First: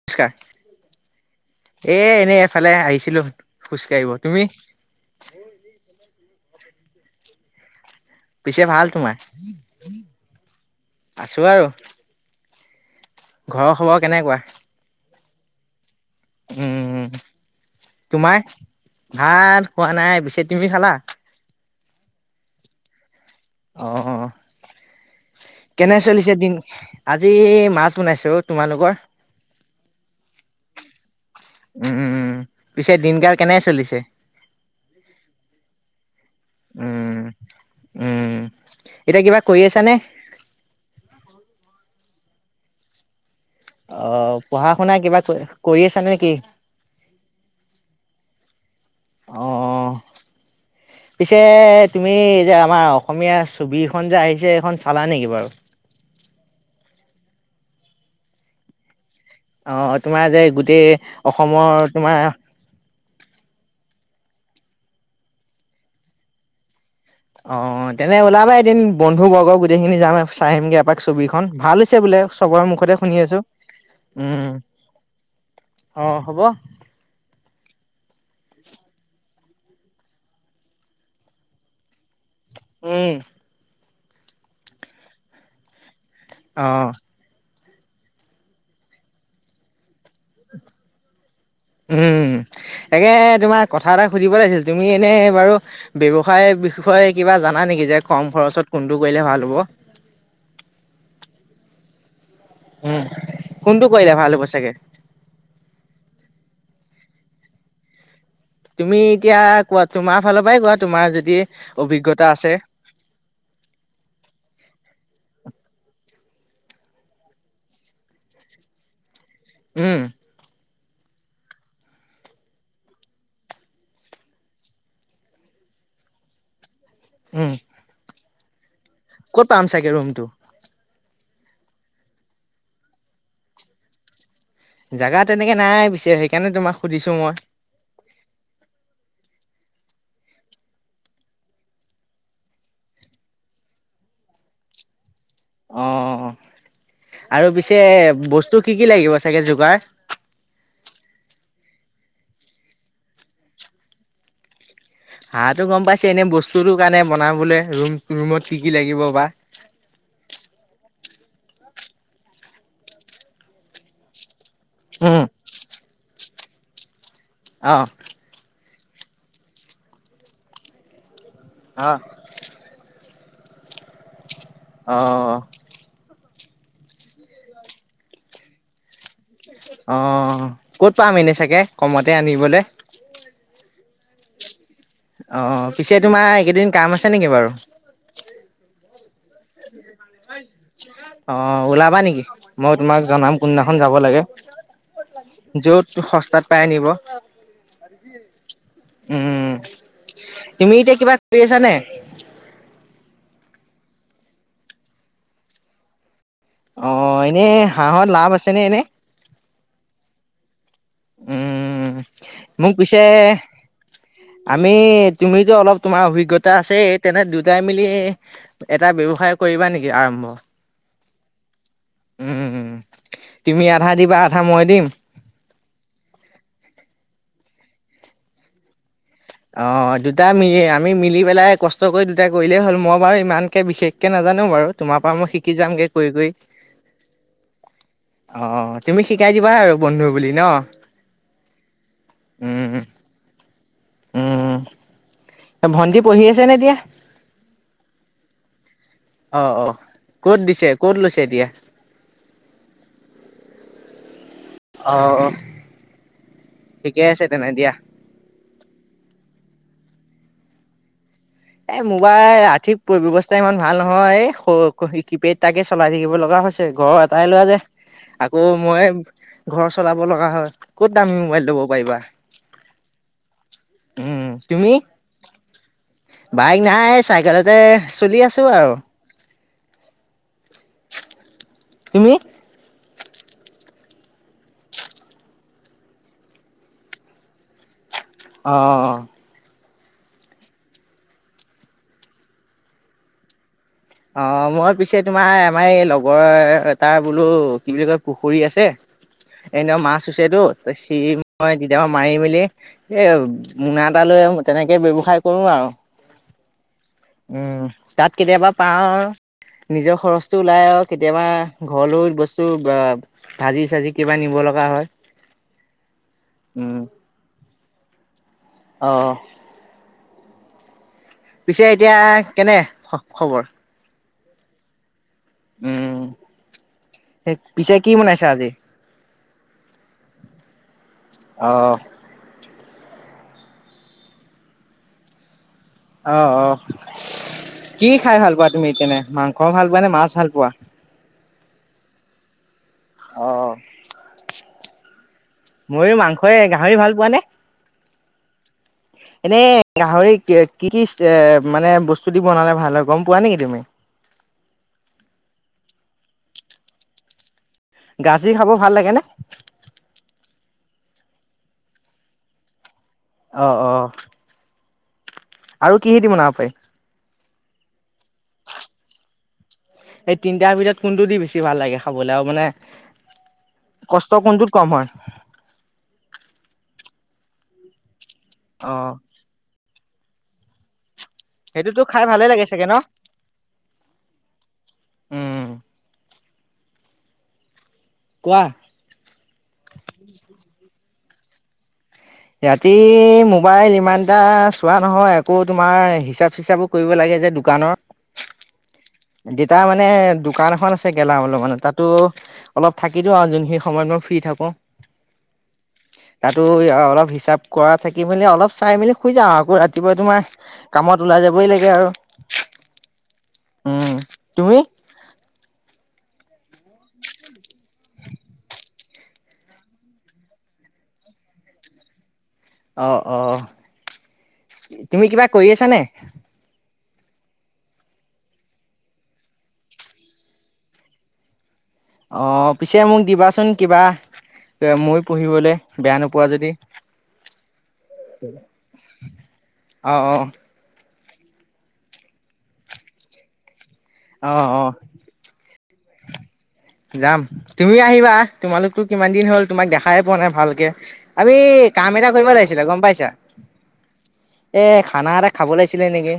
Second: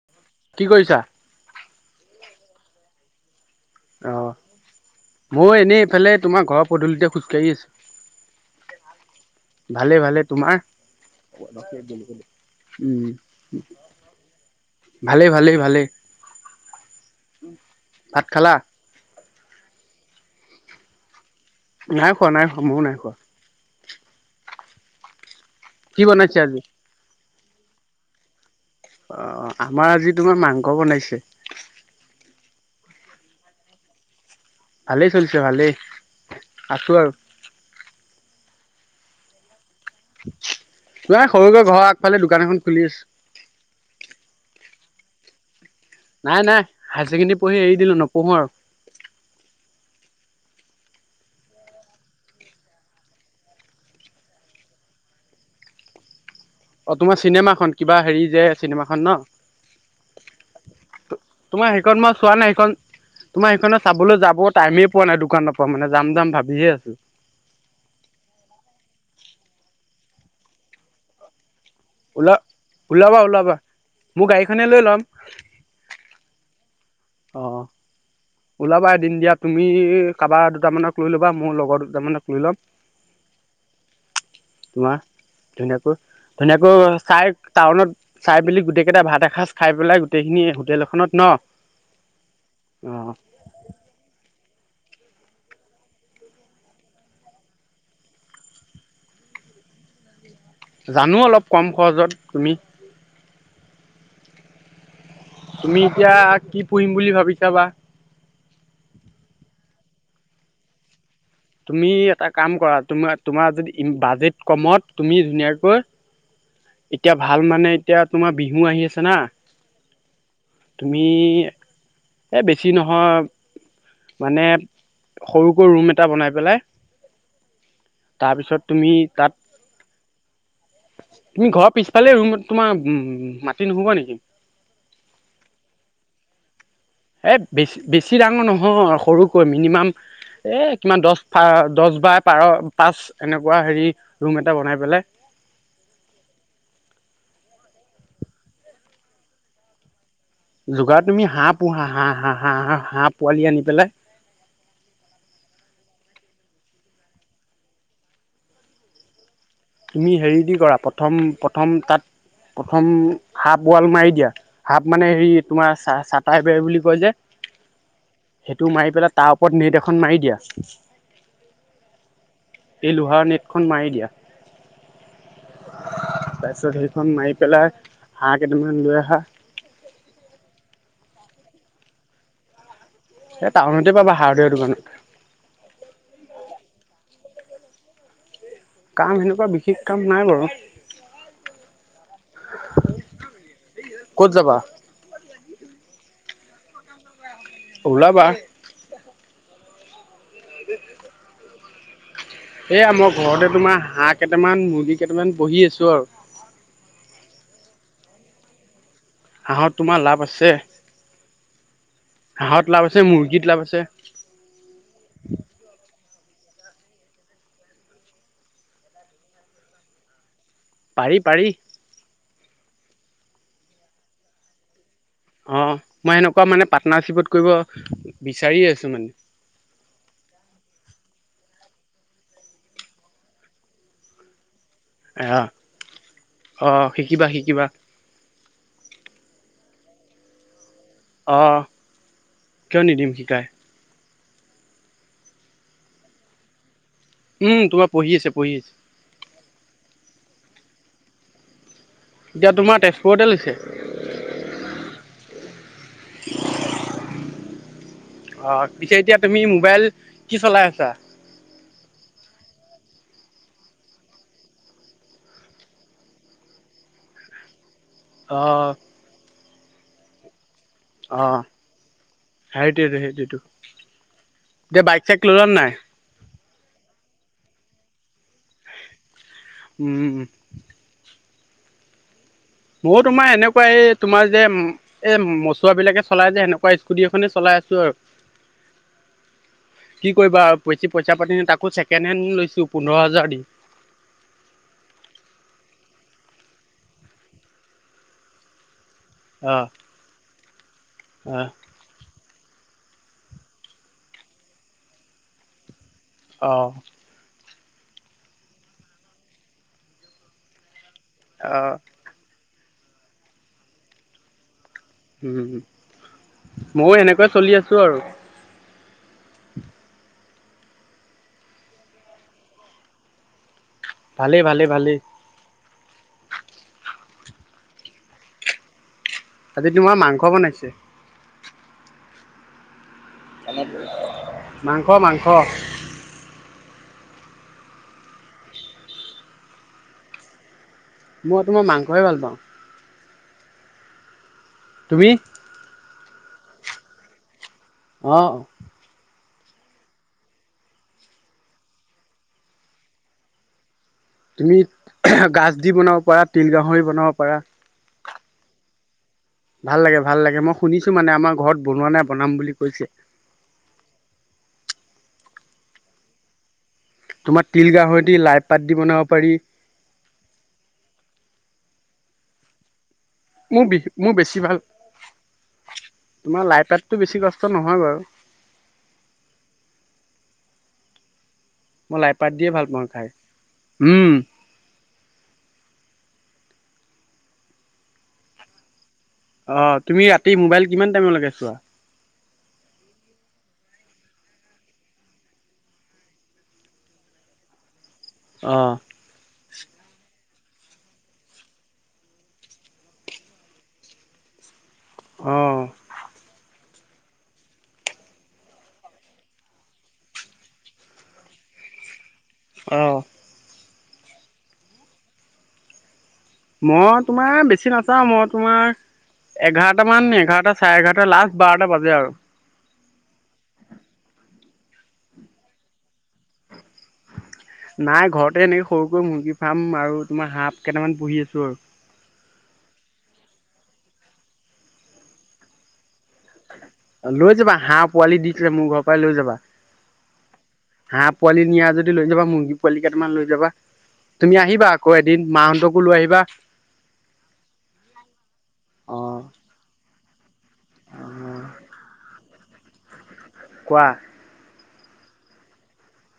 নমস্কাৰ। কি কৰিছা? এ এনেই এফালে আহিছিলো খোজ কাঢ়িব তুমি? মই এনেই এইফালে তোমাৰ ঘৰৰ পদূলিতে খোজকাঢ়ি আছো। পিছে ভাল তোমাৰ ভালে ভালে তোমাৰ আছো আৰু উম। ঘৰৰ খবৰ কেনেকুৱা? ভালেই ভালেই ভালেই। উম, ভাত তোমাৰ খালা? ভাত খোৱা নাই, পিছে তুমি চালা? নাই খোৱা নাই খোৱা মোৰো নাই খোৱা। অ', কেনে কি চলিছে বনাইছে দিন? আজি? আজি মাছ বনাইছেও, তোমালোকৰ? অ', আমাৰ আজি তোমাৰ মাংস বনাইছে। উম, পিছে দিন কাল কেনে চলিছে? ভালেই চলিছে ভালেই আছো আৰু। উম উম, এতিয়া কিবা কৰি আছা নে? সৰুকৈ ঘৰৰ আগফালে দোকান এখন খুলি আছো। অ', পঢ়া শুনা কিবা ক নাই নাই হায়াৰ ছেকেণ্ডেৰী পঢ়ি এৰি দিলো নপঢ়োঁ আৰু। অ'। পিছে তুমি যে আমাৰ অসমীয়া ছবিখন যে আহিছে এইখন চালা নেকি বাৰু? অ', তোমাৰ চিনেমাখন কিবা হেৰি যে চিনেমাখন ন? অ' তোমাৰ যে গোটেই তোমাৰ সেইখন অসমৰ মই তোমাৰ চোৱা নাই সেইখন তোমাৰ সেইখনে চাবলৈ যাব টাইমেই পোৱা নাই দোকানৰ পৰা মানে যাম যাম ভাবিহে আছোঁ। অ', তেনে ওলাবা এদিন বন্ধু বৰ্গ গোটেই খিনি যাম চাই আহিমগে এপাক ছবিখন ভাল বোলে ওলা চবৰে মুখতে শুনি ওলাবা আছো ওলাবা। মোৰ উম গাড়ীখনে লৈ ল'ম। অ' হ'ব। অ'। ওলাবা এদিন দিয়া তুমি কাৰোবাৰ দুটামানক লৈ ল'বা মোৰ লগৰ দুটামানক লৈ ল'ম। উম। তোমাৰ ধুনীয়াকৈ, অ', ধুনীয়াকৈ চাই। টাউনত চাই মেলি গোটেই কেইটা ভাত এসাঁজ খাই পেলাই গোটেইখিনি হোটেলখনত ন উম তাকে অ'। তোমাক কথা এটা সুধিব লাগিছিল তুমি এনেই বাৰু? ব্যৱসায়ৰ বিষয়ে কিবা জানা নেকি যে কম খৰচত কোনটো কৰিলে ভাল হ'ব? জানো অলপ কম খৰচত তুমি উম', কোনটো কৰিলো ভাল হ'ব চাগে? তুমি এতিয়া কি পঢ়িম বুলি ভাবিছা বা? তুমি এতিয়া কোৱা তোমাৰ ফালৰ পৰাই কোৱা তোমাৰ যদি তুমি অভিজ্ঞতা এটা আছে কাম কৰা তোমাৰ, তোমাৰ যদি বাজেট কমত তুমি ধুনীয়াকৈ এতিয়া ভাল মানে এতিয়া তোমাৰ বিহু আহি আছে না উম। তুমি। এই বেছি নহয়। মানে সৰুকৈ ৰুম এটা বনাই পেলাই উম। তাৰপিছত তুমি তাত ক'ত পাম চাগে ৰুমটো? তুমি ঘৰৰ পিছফালে ৰুম তোমাৰ উম মাটি নহ'ব নেকি? জাগা তেনেকে নাই পিছে সেইকাৰণে তোমাক সুধিছো এই মই! বেছি বেছি ডাঙৰ নহয় সৰুকৈ মিনিমাম এ', কিমান দশ বা দশ পাৰ পাঁচ এনেকুৱা হেৰি ৰুম এটা বনাই পেলাই। অ' আৰু পিছে বস্তু কি কি লাগিব চাগে যোগাৰ? যোগাৰ তুমি হাঁহ পোহা হাঁ, হাঁ, হাঁহ, হা, হাঁহ পোৱালি আনি পেলাই। হাঁহটো গম পাইছে এনেই বস্তুতো কাৰণে বনাবলে ৰুম ৰুমত কি কি লাগিব বা? তুমি হেৰি দি কৰা প্ৰথম, প্ৰথম তাত প্ৰথম হাঁফ ৱাল মাৰি দিয়া। হাফ মানে উম হেৰি তোমাৰ চা চাটাইবেৰ বুলি কয় যে। অ'। সেইটো মাৰি পেলাই তাৰ ওপৰত নেট এখন মাৰি দিয়া। অ'। এই লোহাৰ নেটখন মাৰি দিয়া। অ', অ'। তাৰপিছত সেইখন মাৰি পেলাই হাঁহ কেইটামান লৈ আহা। অ', ক'ত পাম এনে চাগে কমতে আনিবলৈ? এ', টাউনতে পাবা হাৰ্ডৱেৰ দোকানত। অ', পিছে তোমাৰ এইকেইদিন কাম আছে নেকি বাৰু? কাম তেনেকুৱা বিশেষ কাম নাই বাৰু অ', ওলাবা নেকি মই তোমাক জনাম কোনদিনাখন যাব লাগে? ক'ত যাবা য'ত সস্তাত পাই নিব! ওলাবা উম, তুমি এতিয়া কিবা কৰি আছানে? এইয়া মই ঘৰতে তোমাৰ, হাঁহ কেইটামান, মুৰ্গী কেইটামান, পুহি আছোঁ আৰু। অ', এনেই হাঁহত লাভ আছে নে, এনে? হাঁহত, তোমাৰ লাভ আছে। উম, হাঁহত মোক লাভ আছে পিছে মুৰ্গীত লাভ আছে আমি, তুমিতো অলপ তোমাৰ অভিজ্ঞতা আছে, তেনে দুটাই মিলি এটা ব্যৱসায় কৰিবা নেকি, আৰম্ভ। পাৰি, পাৰি। উম, তুমি আধা দিবা, আধা মই দিম। অ', মই এনেকুৱা মানে, পাৰ্টনাৰশ্বিপত কৰিব বিচাৰি আছোঁ মানে। অ', দুটা মিলি আমি, মিলি পেলাই কষ্ট কৰি দুটা কৰিলেই হ'ল, মই বাৰু ইমানকে বিশেষকে নাজানো বাৰু। তোমাৰ পৰা মই, আহ শিকি যামগে কৰি, কৰি। অ শিকিবা শিকিবা অ', তুমি শিকাই দিবা আৰু, বন্ধু বুলি ন। অ', উম, কিয়, নিদিম শিকায়। উম, ভণ্টি, পঢ়ি আছে নে এতিয়া? উম, তোমাৰ পঢ়ি আছে, পঢ়ি আছে। অ', অ', ক'ত দিছে, ক'ত লৈছে এতিয়া? এতিয়া, তোমাৰ তেজপুৰতে লৈছে। অ'। [inaudible] ঠিকে আছে তেনে, দিয়া। অ', পিছে এতিয়া তুমি, মোবাইল কি চলাই আছা? এ মোবাইল, আৰ্থিক ব্যৱস্থা ইমান ভাল নহয়, এই কিপেড এটাকে চলাই থাকিব লগা হৈছে। ঘৰৰ এটাই ল'ৰা যে, অ আকৌ মই ঘৰ চলাব লগা হয়। ক'ত দামি অ মোবাইল ল'ব পাৰিবা, সেইটোৱেটো সেইটোৱেটো উম, তুমি? এতিয়া বাইক চাইক ল'লা নাই? বাইক নাই, চাইকেলতে চলি আছো আৰু। উম। তুমি? মইও তোমাৰ এনেকুৱা, এই তোমাৰ যে এ মচোৱা বিলাকে চলাই যে, সেনেকুৱা স্কুটি এখনে চলাই আছো আৰু। অ', অ'। কি কৰিবা, বেছি পইচা পাতি নাই তাকো, ছেকেণ্ড হেণ্ড লৈছো, পোন্ধৰ হাজাৰ দি। অ', মই পিছে তোমাৰ, আমাৰ এই লগৰ তাৰ বোলো কি বুলি কয় পুখুৰী আছে। অ এনেও মাছ হৈছেটো, সি অ মই কেতিয়াবা মাৰি মেলি, এই মোনা এটা লৈ, তেনেকে ব্যৱসায় কৰোঁ আৰু। অ'। উম, তাত কেতিয়াবা পাওঁ আৰু, নিজৰ খৰচটো ওলাই আৰু। কেতিয়াবা, অ ঘৰলৈও বস্তু, ভাজি-চাজি কিবা নিব লগা হয়। উম, উম, মইয়ো এনেকুৱাই চলি আছো আৰু। অ'। পিছে, এতিয়া, কেনে খবৰ? ভালে, ভালে, ভালে। উম, সেই পিছে কি বনাইছা আজি? আজি তোমাৰ মাংস বনাইছো। অ' মাংস, মাংস অ', অ', কি খাই ভাল পোৱা তুমি তেনে? মাংস ভাল পোৱানে, মাছ ভাল পোৱা? মই তোমাৰ মাংসই ভাল পাওঁ। অ'। তুমি? ময়ো মাংসই গাহৰি ভাল পোৱানে? অ'। [unintelligible] এনেই গাহৰি কি-কি এ, মানে বস্তু দি বনালে ভাল হয়, গম পোৱা নিকি তুমি? তুমি গাজ দি বনাব পাৰা, তিল গাহৰি বনাব পাৰা। গাজি খাব ভাল লাগেনে? ভাল লাগে, ভাল লাগে মই শুনিছোঁ মানে, আমাৰ ঘৰত বনোৱা নাই, বনাম বুলি কৈছে। অ', অ', আৰু কিহেদি বনাব পাৰি? তোমাৰ তিল গাহৰিদি লাই পাত দি বনাব পাৰি। এই তিনটাৰ ভিতৰত কোনটো দি বেছি ভাল লাগে খাবলে আৰু মানে মোৰ বি কষ্ট মোৰ বেছি কোনটোত ভাল কম হয়? তোমাৰ লাইপাততো বেছি কষ্ট নহয় বাৰু। অ'। সেইটোতো মই খাই লাই ভালে পাত লাগে দিয়ে ভাল চাগে ন? পাওঁ খাই উম উম। কোৱা। অ', তুমি ৰাতি মোবাইল কিমান টাইমৰ লৈকে চোৱা? ৰাতি মোবাইল ইমানটা চোৱা নহয় আকৌ তোমাৰ হিচাপ, চিচাপো কৰিব লাগে যে, দোকানৰ। অ'। দেতাৰ মানে দোকান এখন আছে, গেলামালৰ তাতো অলপ থাকি দিওঁ আৰু যোনখিনি সময়ত মই ফ্ৰী থাকোঁ। অ'। তাতো অলপ হিচাপ কৰা থাকি, মেলি অলপ চাই মেলি শুই যাওঁ, আকৌ ৰাতিপুৱা তোমাৰ কামত ওলাই যাবই লাগে আৰু। অ'। উম, তুমি? মই তোমাৰ বেছি নাচাওঁ, মই তোমাৰ এঘাৰটামান, এঘাৰটা চাৰে এঘাৰটা লাষ্ট বাৰটা বাজে আৰু। অ', অ', তুমি কিবা কৰি আছানে? নাই ঘৰতে এনেই সৰুকৈ মুৰ্গী ফাৰ্ম আৰু তোমাৰ হাঁহ কেটামান পুহি আছোঁ আৰু। অ', পিছে মোক দিবাচোন কিবা, ময়ো পুহিবলে। বেয়া নোপোৱা যদি। লৈ যাবা হাঁহ পোৱালি দিছে, মোৰ ঘৰৰ পৰাই লৈ যাবা। অ', অ', হাঁহ পোৱালি নিয়া যদি লৈ যাবা, মুৰ্গী পোৱালি কেইটামান লৈ যাবা, তুমি অ', অ', আহিবা আকৌ‌ এ দিন মাহঁতকো লৈ আহিবা। যাম, তুমিও আহিবা। তোমালোকতো অ কিমান দিন হ'ল তোমাক দেখাই পোৱা নাই ভালকে। আমি অ', কাম এটা কৰিব লাগিছিলে গম পাইছা? কোৱা। এ, খানা এটা খাব লাগিছিলে নিকি,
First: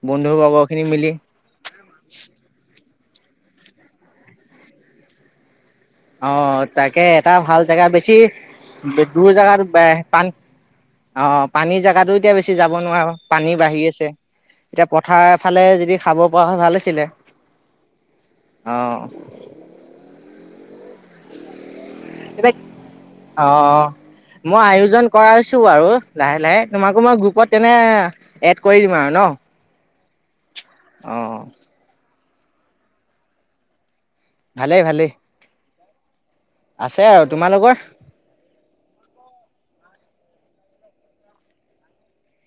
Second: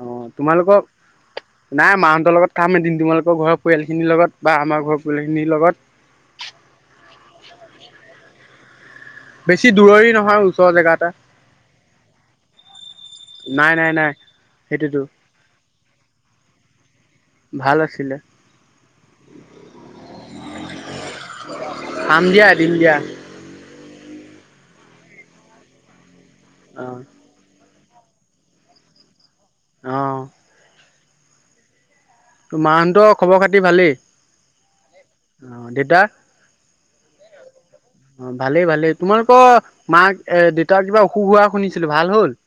অ তোমালোকক বন্ধুবৰ্গখিনি মিলি। নাই মাহঁতৰ লগত যাম এদিন, তোমালোকৰ ঘৰৰ পৰিয়ালখিনিৰ লগত বা আমাৰ ঘৰৰ পৰিয়ালখিনিৰ লগত। অ, তাকে এটা ভাল জেগা বেছি, দূৰ জেগাত বেছি দূৰৰি পান নহয় ওচৰৰ জেগা এটা অহ, পানীৰ জাগাতো এতিয়া বেছি যাব নোৱাৰো, পানী নাই নাই বাঢ়ি নাই আছে। এতিয়া সেইটোতো পথাৰ ফালে যদি খাব পৰা হয় ভাল আছিলে। ভাল আছিলে অহ, খাম দিয়া, এতিয়া এদিন দিয়া। অ মই আয়োজন কৰাইছো বাৰু লাহে লাহে অ তোমাকো মই গ্ৰুপত কেনে এড কৰি দিম আৰু ন, অ, অ, তো, মাহঁতৰ খবৰ খাতি ভালেই? ভালেই, ভালেই। অ, দেতা আছে আৰু তোমালোকৰ? অ, ভালেই ভালেই তোমালোকৰ মাক এ, দেউতাৰ কিবা অসুখ হোৱা শুনিছিলো ভাল হ'ল।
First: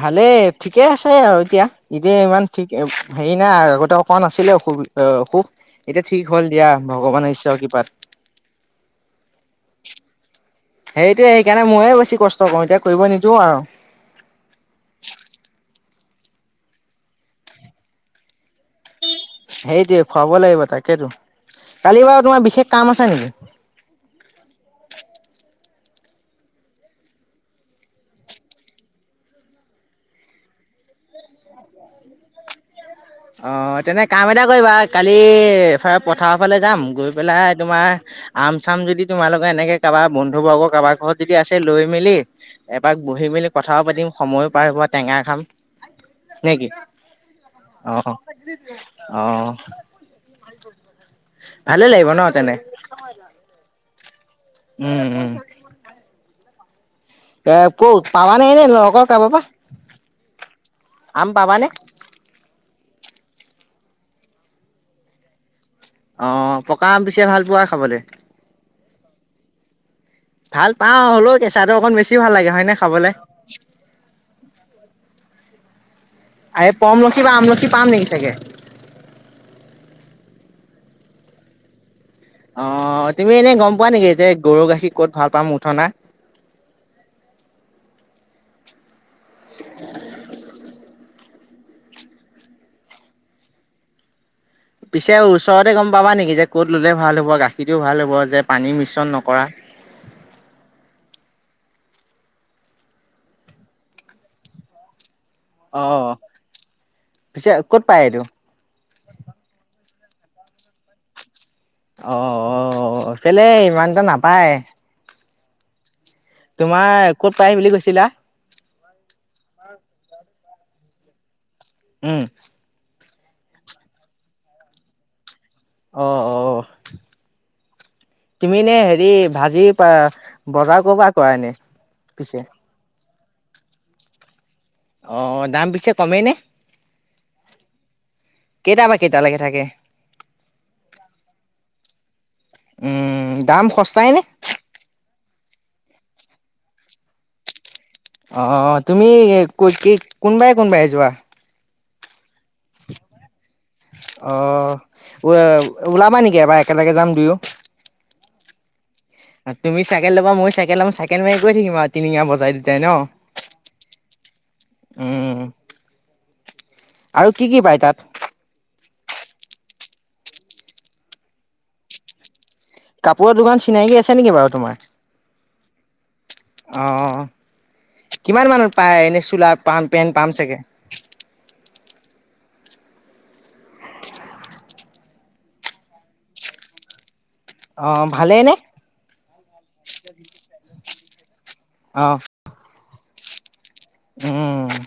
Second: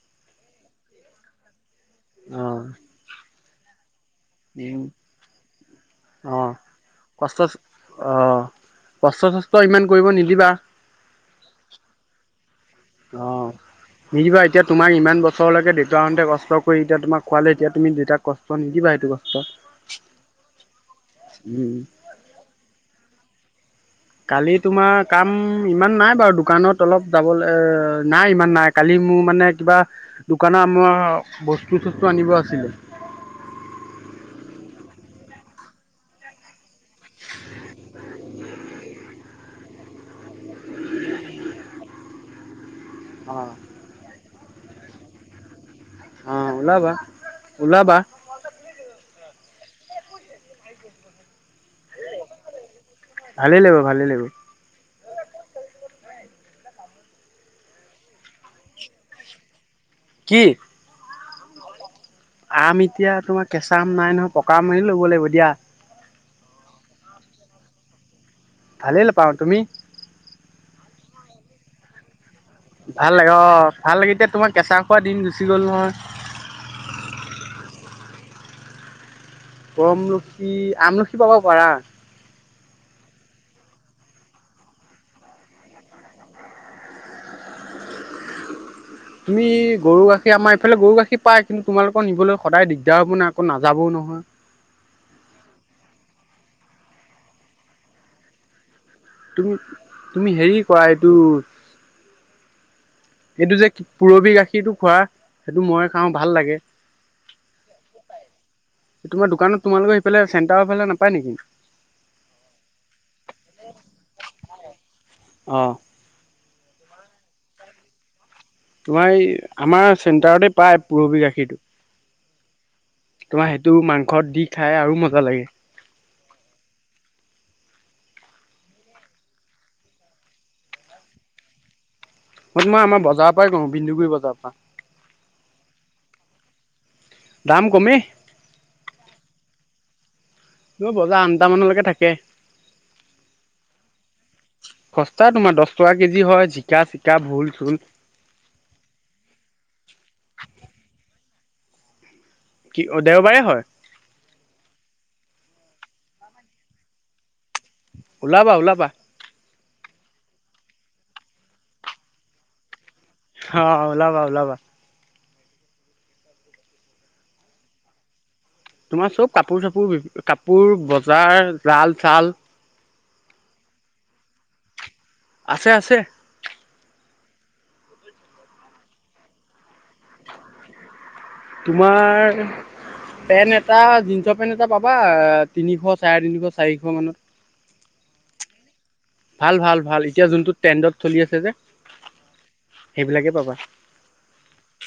ভালেই ঠিকে আছে আৰু এতিয়া, এতিয়া ইমান অ ঠিক হেৰি নাই আগতে হোৱা নাছিলে অসুখ, উ অসুখ এতিয়া ঠিক হ'ল দিয়া, ভগৱানৰ ঈশ্বৰৰ কৃপাত। অ, কষ্ট-চষ্ট ইমান কৰিব নিদিবা। সেইটোয়ে সেইকাৰণে মোয়ে বেছি কষ্ট কৰো, এতিয়া কৰিব অ, নিদিও আৰু নিদিবা এতিয়া তোমাক ইমান বছৰৰ লৈকে দেউতাহঁতে কষ্ট কৰি এতিয়া তোমাক খোৱালে, এতিয়া তুমি দেউতাক কষ্ট নিদিবা সেইটো কষ্ট সেইটোৱে খুৱাব লাগিব তাকেতো, উম কালি বাৰু তোমাৰ বিশেষ কাম আছে নেকি? কালি তোমাৰ কাম ইমান নাই বাৰু দোকানত অলপ যাবলৈ নাই ইমান নাই। কালি মোৰ মানে কিবা, দোকানত আমাৰ বস্তু-চস্তু আনিব আছিলে। অ, তেন্তে কাম এটা কৰিবা কালি এফালে পথাৰৰ ফালে যাম। গৈ পেলাই, তোমাৰ আম-চাম যদি তোমালোকৰ এনেকে কাৰবাৰ বন্ধুবৰ্গৰ কাৰবাৰ ঘৰত যদি আছে, লৈ মেলি এপাক বহি মেলি অঁ কথাও পাতিম, সময়ো পাৰি হ'ব টেঙা খাম। অহ, ওলাবা। ওলাবা অহ, অ, ভালেই লাগিব ন, তেনে? ভালে লাগিব, ভালে লাগিব। উম, উম, এ, ক'ত পাবা নে এনে লগৰ কাবাৰ পৰা? কি? আম পাবানে? আম এতিয়া তোমাৰ কেঁচা আম নাই নহয়, পকা আম ল'ব লাগিব দিয়া। অ, পকা আম, পিছে ভাল পোৱা খাবলৈ? ভালেই পাওঁ, তুমি? ভাল পাওঁ, হ'লেও কেঁচাটো অকণ বেছি ভাল লাগে, হয় নে? ভাল লাগে অ, ভাল লাগে এতিয়া তোমাৰ কেঁচা খোৱা দিম গুচি গ'ল নহয়। এই পৰমলখি বা আমলখি পাম নেকি চাগে? পৰমলখি, আমলখি পাব পাৰা। অ, তুমি এনে গম পোৱা নেকি? যে গৰু গাখীৰ ক'ত ভাল পাম মুঠনা তুমি গৰু, গাখীৰ আমাৰ ইফালে গৰু গাখীৰ পাই কিন্তু তোমালোকৰ নিবলৈ সদায় দিগদাৰ হ'ব নাই, আকৌ নাযাবও নহয়। পিছে ওচৰতে গম পাবা নেকি? যে ক'ত ল'লে ভাল হ'ব, গাখীৰটোও ভাল হ'ব যে পানী মিশ্ৰণ নক তুমি তুমি হেৰি কৰা এইটো এইটো যে পুৰবি গাখীৰটো খোৱা। সেইটো মই খাওঁ অ'। ভাল লাগে। পিছে ক'ত পায় এইটো? তোমাৰ দোকানত তোমালোকৰ সেইফালে চেটাৰফালে নাপায় নেকি? অ কেলে ইমানটা নাপায়। অ' তোমাৰ ক'ত পাই বুলি কৈছিলা? তোমাৰ এই আমাৰ চেণ্টাৰতে পায় পুৰবি গাখীৰটো। উম। তোমাৰ সেইটো মাংসত দি খাই আৰু মজা লাগে। অ। অ তুমি নে হেৰি ভাজি পা বজাৰ কৰ পৰা কৰা এনে পিছে? মই আমাৰ বজাৰ পৰা কওঁ বিন্দুগুৰি বজাৰৰ পা। অ দাম পিছে কমেই নে? দাম কমে। কেইটাৰ পৰা কেইটালৈকে থাকে? ন বজাৰ আঠটামানলৈকে থাকে। উম দাম সস্তাইনে? সস্তা তোমাৰ দহ টকা কেজি হয় জিকা-চিকা, ভোল-চোল। অ তুমি কুই কি কোনবাই কোনবাই যোৱা? কি? অ দেওবাৰে হয়। অ ওলাবা নেকি এবাৰ একেলগে যাম দুয়ো। ওলাবা ওলাবা। অ তুমি চাইকেল লবা মই চাইকেল লম' চাইকেল মাৰি গৈ থাকিম আ টিলিঙা বজাই দুটাই ন। হ ওলাবা ওলাবা। উম আৰু কি কি পায় তাত? তোমাৰ চব কাপোৰ চাপোৰ কাপোৰ বজাৰ জাল চাল কাপোৰৰ দোকান চিনাকি আছে নেকি বাৰু তোমাৰ? আছে আছে। অ কিমান মানত পাই এনেই চোলা পাম পেণ্ট পাম চাগে। তোমাৰ? পেণ্ট এটা জিন্সৰ পেণ্ট এটা পাবা তিনিশ চাৰে তিনিশ চাৰিশ মানত। অ ভালেই নে? ভাল ভাল ভাল এতিয়া জোনটো ট্ৰেণ্ডত চলি আছে যে অ সেইবিলাকে পাবা। উম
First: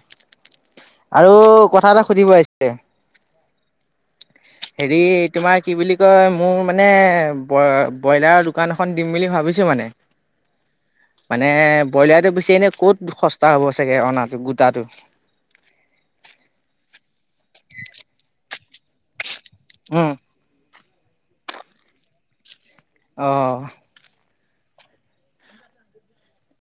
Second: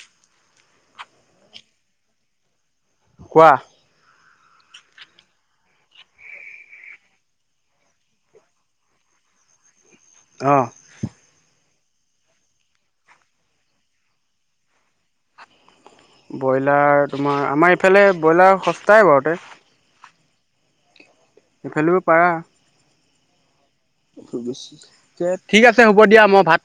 আৰু কথা এটা সুধিব আহিছে? কোৱা? হেৰি তোমাৰ কি বুলি কয় মোৰ মানে ব ব্ৰইলাৰ দো দোকান এখন দিম বুলি ভাবিছো মানে। অ। মানে ব্ৰইলাৰটো বেচি এনে ক'ত সস্তা হ'ব চাগে অনাটো গোটাটো? ব্ৰইলাৰ তোমাৰ আমাৰ ইফালে ব্ৰইলাৰ সস্তাই বাৰুতে। ওম। এইফালেও পাৰা। অ। ঠিক আছে হ'ব দিয়া, মই ভাত